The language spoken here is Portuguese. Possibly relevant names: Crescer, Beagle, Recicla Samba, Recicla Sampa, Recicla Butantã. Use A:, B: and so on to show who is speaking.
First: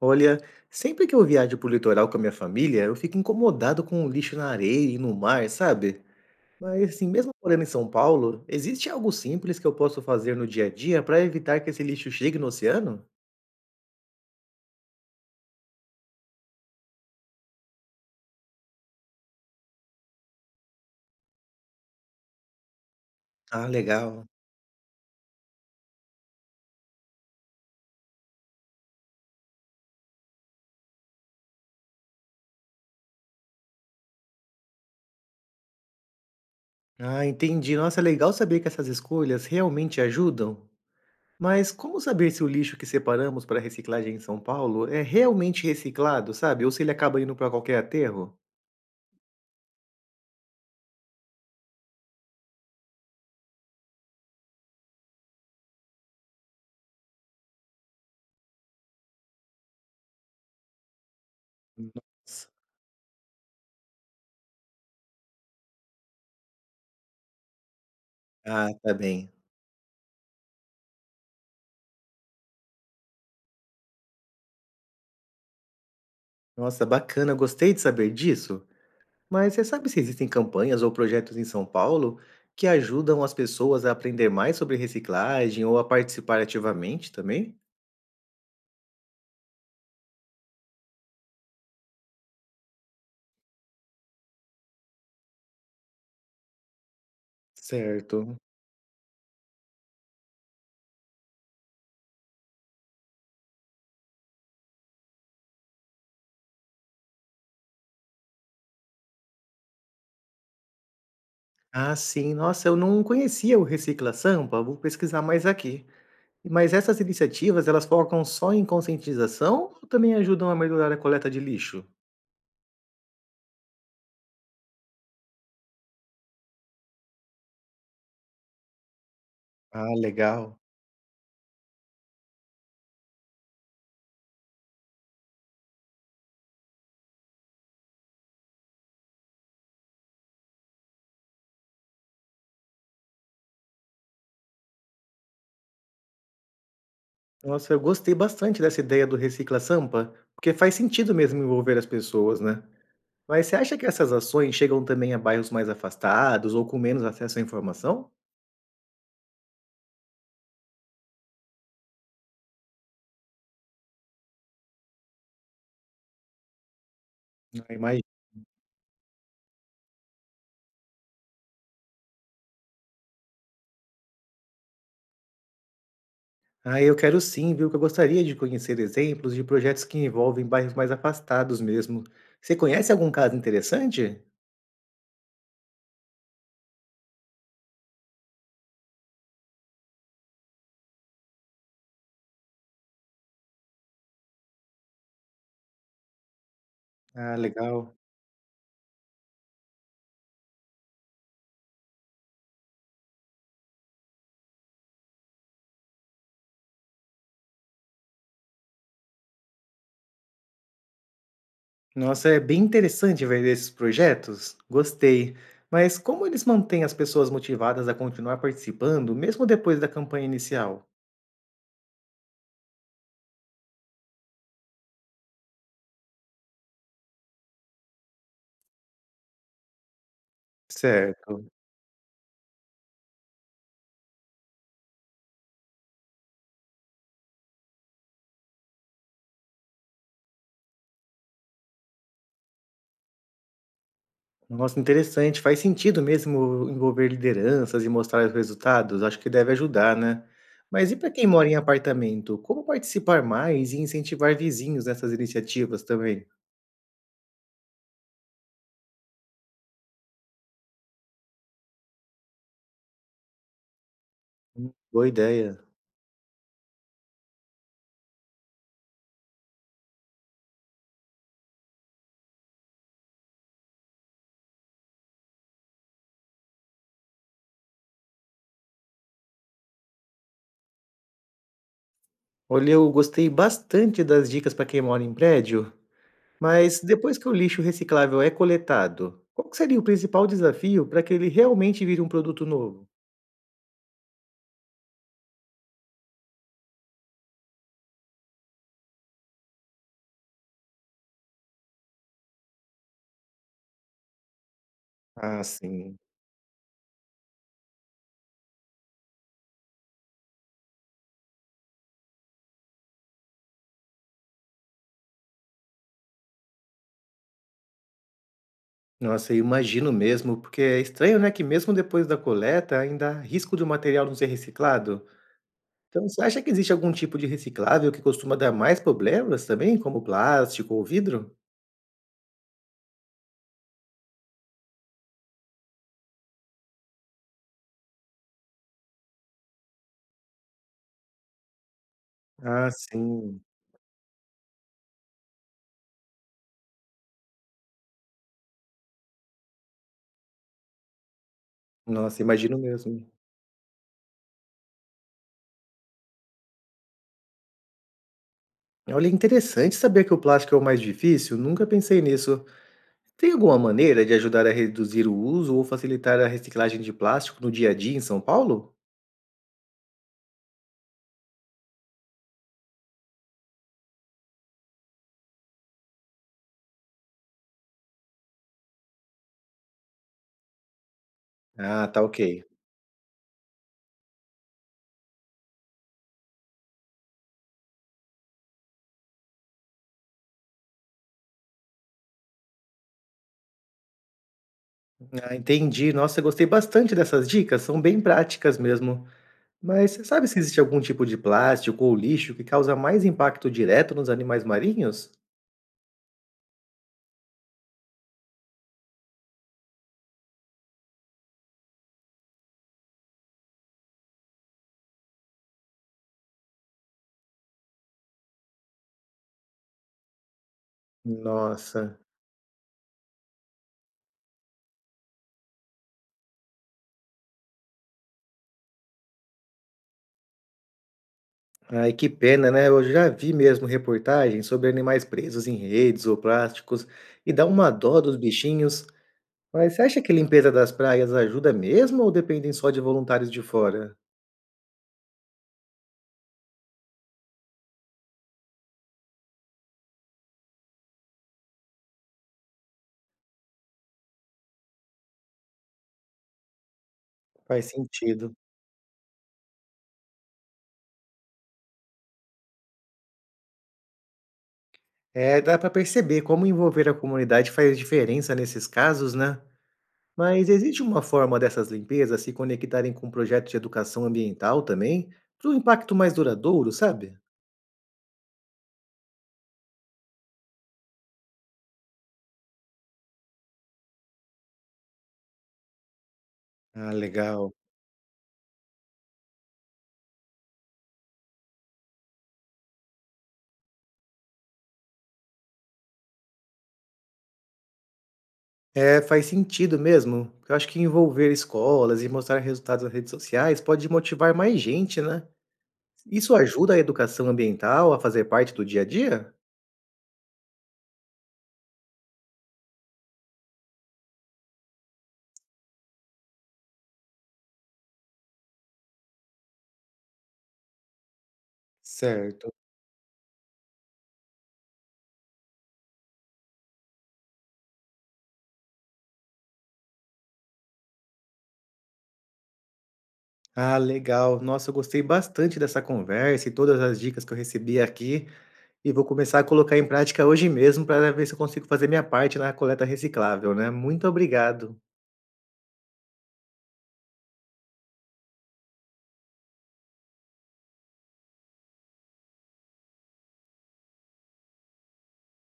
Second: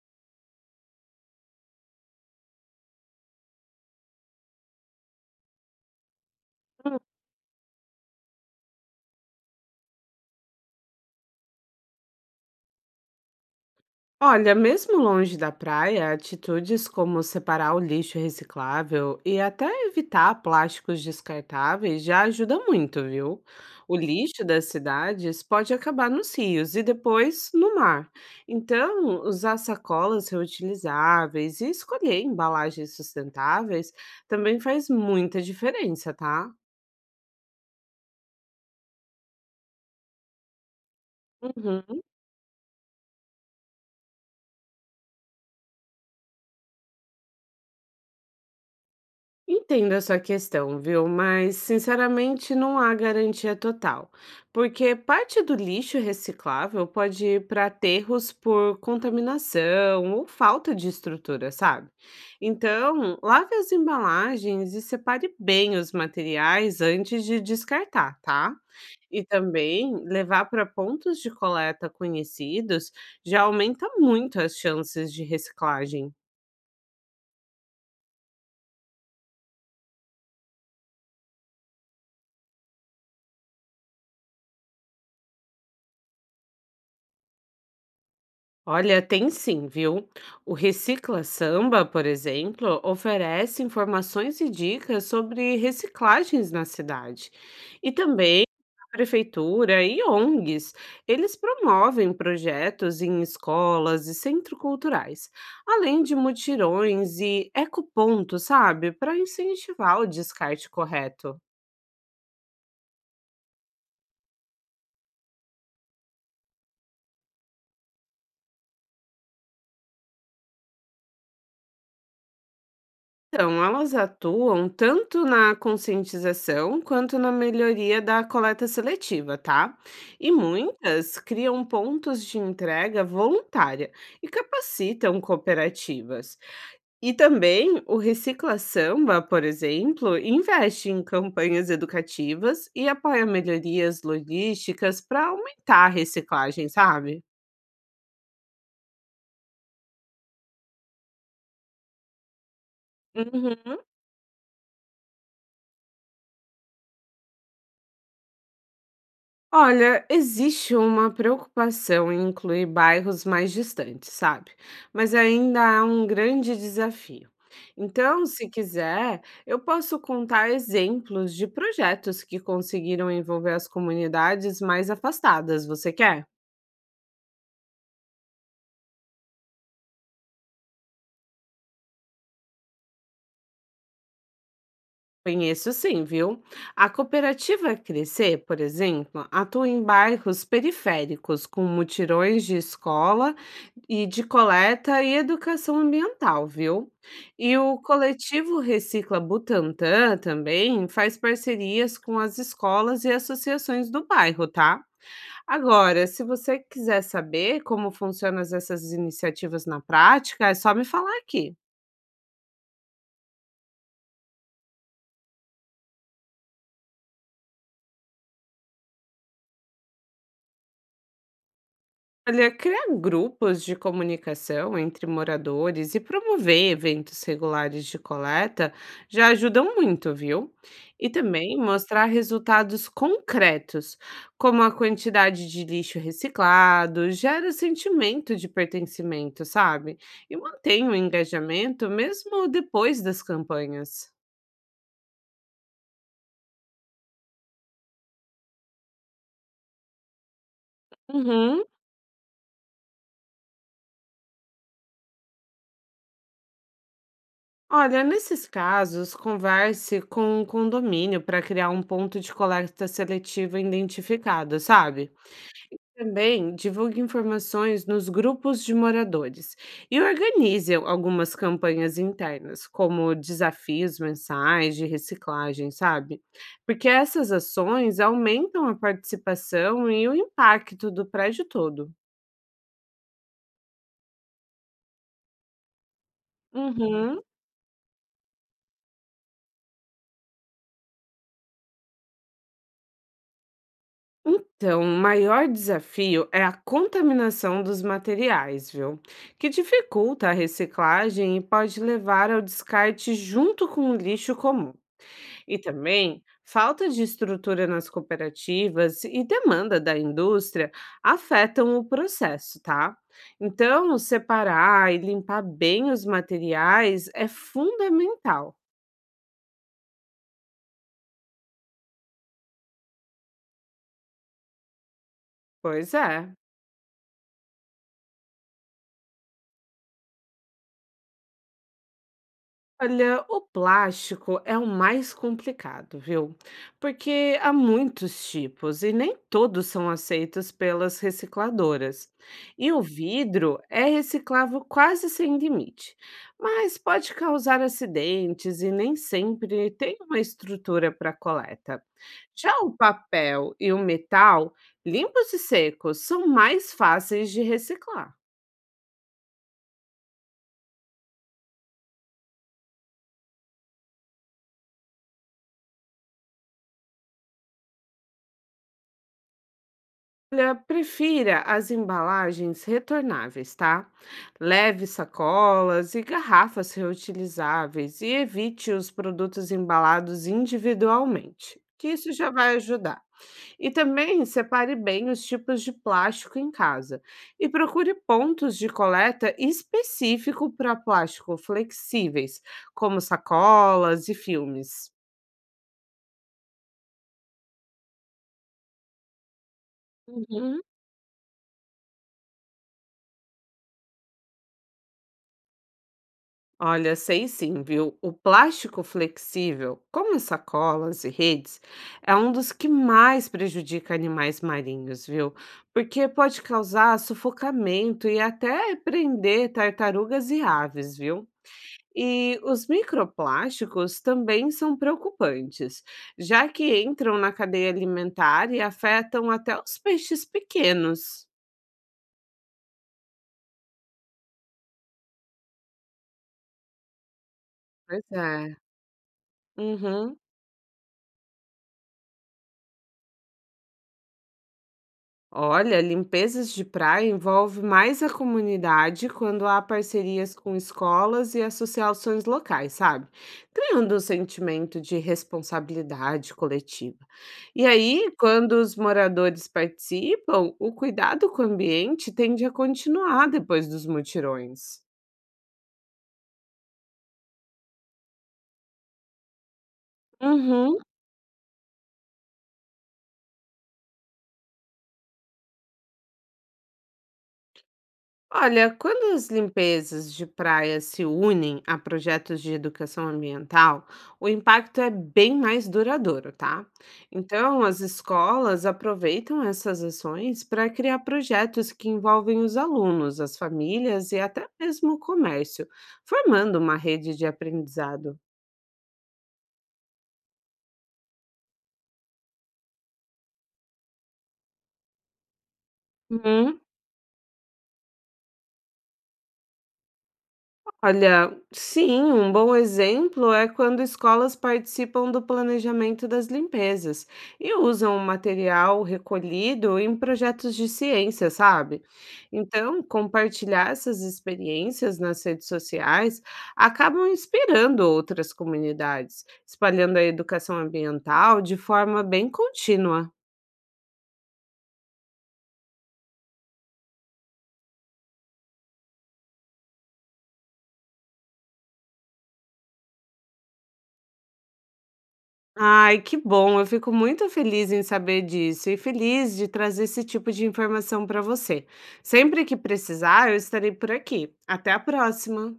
A: Olha, sempre que eu viajo pro litoral com a minha família, eu fico incomodado com o lixo na areia e no mar, sabe? Mas assim, mesmo morando em São Paulo, existe algo simples que eu posso fazer no dia a dia para evitar que esse lixo chegue no oceano?
B: Olha, mesmo longe da praia, atitudes como separar o lixo reciclável e até evitar plásticos descartáveis já ajudam muito, viu?
A: Ah,
B: O
A: legal.
B: lixo das cidades pode acabar nos rios e depois no mar. Então, usar sacolas reutilizáveis e escolher embalagens sustentáveis também faz muita diferença, tá?
A: Ah, entendi. Nossa, é legal saber que essas escolhas realmente ajudam. Mas
B: Uhum.
A: como saber se o lixo que separamos para reciclagem em São Paulo é realmente reciclado, sabe? Ou se ele acaba indo para qualquer aterro?
B: Entendo a sua questão, viu? Mas, sinceramente, não há garantia total, porque parte do lixo reciclável pode ir para aterros por contaminação ou falta de estrutura, sabe?
A: Nossa.
B: Então, lave as embalagens e separe bem os materiais antes de descartar, tá?
A: Ah, tá
B: E
A: bem.
B: também levar para pontos de coleta conhecidos já aumenta muito as chances de reciclagem.
A: Nossa, bacana, gostei de saber disso. Mas você sabe se existem campanhas ou projetos em São Paulo que ajudam as pessoas a aprender mais sobre reciclagem ou a participar ativamente também?
B: Olha, tem sim, viu? O Recicla Samba, por exemplo, oferece informações e dicas sobre reciclagens na cidade. E
A: Certo.
B: também a prefeitura e ONGs, eles promovem projetos em escolas e centros culturais, além de mutirões e ecopontos, sabe? Para incentivar o descarte correto.
A: Ah, sim. Nossa, eu não conhecia o Recicla Sampa, vou pesquisar mais aqui. Mas essas iniciativas, elas focam só em conscientização ou também ajudam a melhorar a coleta de lixo?
B: Então, elas atuam tanto na conscientização quanto na melhoria da coleta seletiva, tá?
A: Ah,
B: E
A: legal.
B: muitas criam pontos de entrega voluntária e capacitam cooperativas. E também o Recicla Samba, por exemplo, investe em campanhas educativas e apoia melhorias logísticas para aumentar a reciclagem, sabe?
A: Nossa, eu gostei bastante dessa ideia do Recicla Sampa, porque faz sentido mesmo envolver as pessoas, né? Mas você
B: Uhum.
A: acha que essas ações chegam também a bairros mais afastados ou com menos acesso à informação?
B: Olha, existe uma preocupação em incluir bairros mais distantes, sabe? Mas ainda há um grande desafio.
A: Ah, imagi
B: Então, se quiser, eu posso contar exemplos de projetos que conseguiram envolver as comunidades mais afastadas. Você quer?
A: Ah, eu quero sim, viu, que eu gostaria de conhecer exemplos de projetos que envolvem bairros mais afastados mesmo. Você conhece algum caso interessante?
B: Conheço sim, viu? A cooperativa Crescer, por exemplo, atua em bairros periféricos com mutirões de escola e de coleta e educação ambiental, viu?
A: Ah,
B: E o
A: legal.
B: coletivo Recicla Butantã também faz parcerias com as escolas e associações do bairro, tá? Agora, se você quiser saber como funcionam essas iniciativas na prática, é só me falar aqui.
A: Nossa, é bem interessante ver esses projetos. Gostei. Mas como eles mantêm as pessoas motivadas a continuar participando, mesmo depois da campanha inicial?
B: Olha, criar grupos de comunicação entre moradores e promover eventos regulares de coleta já ajudam muito, viu? E
A: Certo.
B: também mostrar resultados concretos, como a quantidade de lixo reciclado, gera sentimento de pertencimento, sabe? E mantém o engajamento mesmo depois das campanhas.
A: Nossa, interessante. Faz sentido mesmo envolver lideranças e mostrar os resultados. Acho que deve ajudar, né? Mas e para quem mora em
B: Uhum.
A: apartamento, como participar mais e incentivar vizinhos nessas iniciativas também?
B: Olha, nesses casos, converse com o condomínio para criar um ponto de coleta seletiva identificado,
A: Boa
B: sabe?
A: ideia.
B: Também divulgue informações nos grupos de moradores e organize algumas campanhas internas, como desafios mensais de reciclagem, sabe? Porque essas ações aumentam a participação e o impacto do prédio todo.
A: Olha, eu gostei bastante das dicas para quem mora em prédio, mas depois
B: Uhum.
A: que o lixo reciclável é coletado, qual que seria o principal desafio para que ele realmente vire um produto novo?
B: Então, o maior desafio é a contaminação dos materiais, viu? Que dificulta a reciclagem e pode levar ao descarte junto com o lixo comum.
A: Ah,
B: E
A: sim.
B: também, falta de estrutura nas cooperativas e demanda da indústria afetam o processo, tá? Então, separar e limpar bem os materiais é fundamental.
A: Nossa, eu imagino mesmo, porque é estranho, né, que mesmo depois da coleta ainda há risco do material não ser reciclado.
B: Pois
A: Então, você
B: é.
A: acha que existe algum tipo de reciclável que costuma dar mais problemas também, como plástico ou vidro?
B: Olha, o plástico é o mais complicado, viu? Porque há muitos tipos e nem todos são aceitos pelas recicladoras.
A: Ah,
B: E o
A: sim.
B: vidro é reciclável quase sem limite, mas pode causar acidentes e nem sempre tem uma estrutura para coleta.
A: Nossa,
B: Já
A: imagino
B: o
A: mesmo.
B: papel e o metal, limpos e secos, são mais fáceis de reciclar.
A: Olha, interessante saber que o plástico é o mais difícil, nunca pensei nisso. Tem alguma maneira de ajudar a reduzir o uso ou facilitar a reciclagem de plástico no dia a dia em São Paulo?
B: Olha, prefira as embalagens retornáveis, tá? Leve sacolas e garrafas reutilizáveis e evite os produtos embalados individualmente,
A: Ah,
B: que
A: tá
B: isso
A: ok.
B: já vai ajudar. E também separe bem os tipos de plástico em casa e procure pontos de coleta específico para plástico flexíveis, como sacolas e filmes.
A: Ah, entendi. Nossa, eu gostei bastante dessas dicas, são bem práticas mesmo. Mas você sabe se existe
B: Uhum.
A: algum tipo de plástico ou lixo que causa mais impacto direto nos animais marinhos?
B: Olha, sei sim, viu? O plástico flexível, como sacolas e redes, é um dos que mais prejudica animais marinhos, viu? Porque pode causar sufocamento e até prender tartarugas e aves, viu?
A: Nossa,
B: E os microplásticos também são preocupantes, já que entram na cadeia alimentar e afetam até os peixes pequenos.
A: ai que pena, né? Eu já vi mesmo reportagens sobre animais presos em redes ou plásticos e dá uma dó
B: Pois
A: dos
B: é.
A: bichinhos. Mas você acha que a
B: Uhum.
A: limpeza das praias ajuda mesmo ou dependem só de voluntários de fora?
B: Olha, limpezas de praia envolve mais a comunidade quando há parcerias com escolas e associações locais, sabe? Criando um sentimento de responsabilidade coletiva. E
A: Faz
B: aí,
A: sentido.
B: quando os moradores participam, o cuidado com o ambiente tende a continuar depois dos mutirões.
A: É, dá pra perceber como envolver a comunidade faz diferença nesses casos, né? Mas
B: Uhum.
A: existe uma forma dessas limpezas se conectarem com projetos de educação ambiental também, para um impacto mais duradouro, sabe?
B: Olha, quando as limpezas de praia se unem a projetos de educação ambiental, o impacto é bem mais duradouro, tá?
A: Ah, legal.
B: Então, as escolas aproveitam essas ações para criar projetos que envolvem os alunos, as famílias e até mesmo o comércio, formando uma rede de aprendizado.
A: É, faz sentido mesmo. Eu acho que envolver escolas e mostrar resultados nas redes sociais pode motivar mais gente, né? Isso
B: Uhum.
A: ajuda a educação ambiental a fazer parte do dia a dia?
B: Olha, sim, um bom exemplo é quando escolas participam do planejamento das limpezas e usam o material recolhido em projetos de ciência, sabe?
A: Certo.
B: Então, compartilhar essas experiências nas redes sociais acabam inspirando outras comunidades, espalhando a educação ambiental de forma bem contínua.
A: Ah, legal. Nossa, eu gostei bastante dessa conversa e todas as dicas que eu recebi aqui. E vou começar a colocar em prática hoje mesmo para ver se eu consigo fazer minha parte na coleta reciclável, né. Muito obrigado.
B: Ai, que bom, eu fico muito feliz em saber disso e feliz de trazer esse tipo de informação para você. Sempre que precisar, eu estarei por aqui. Até a próxima!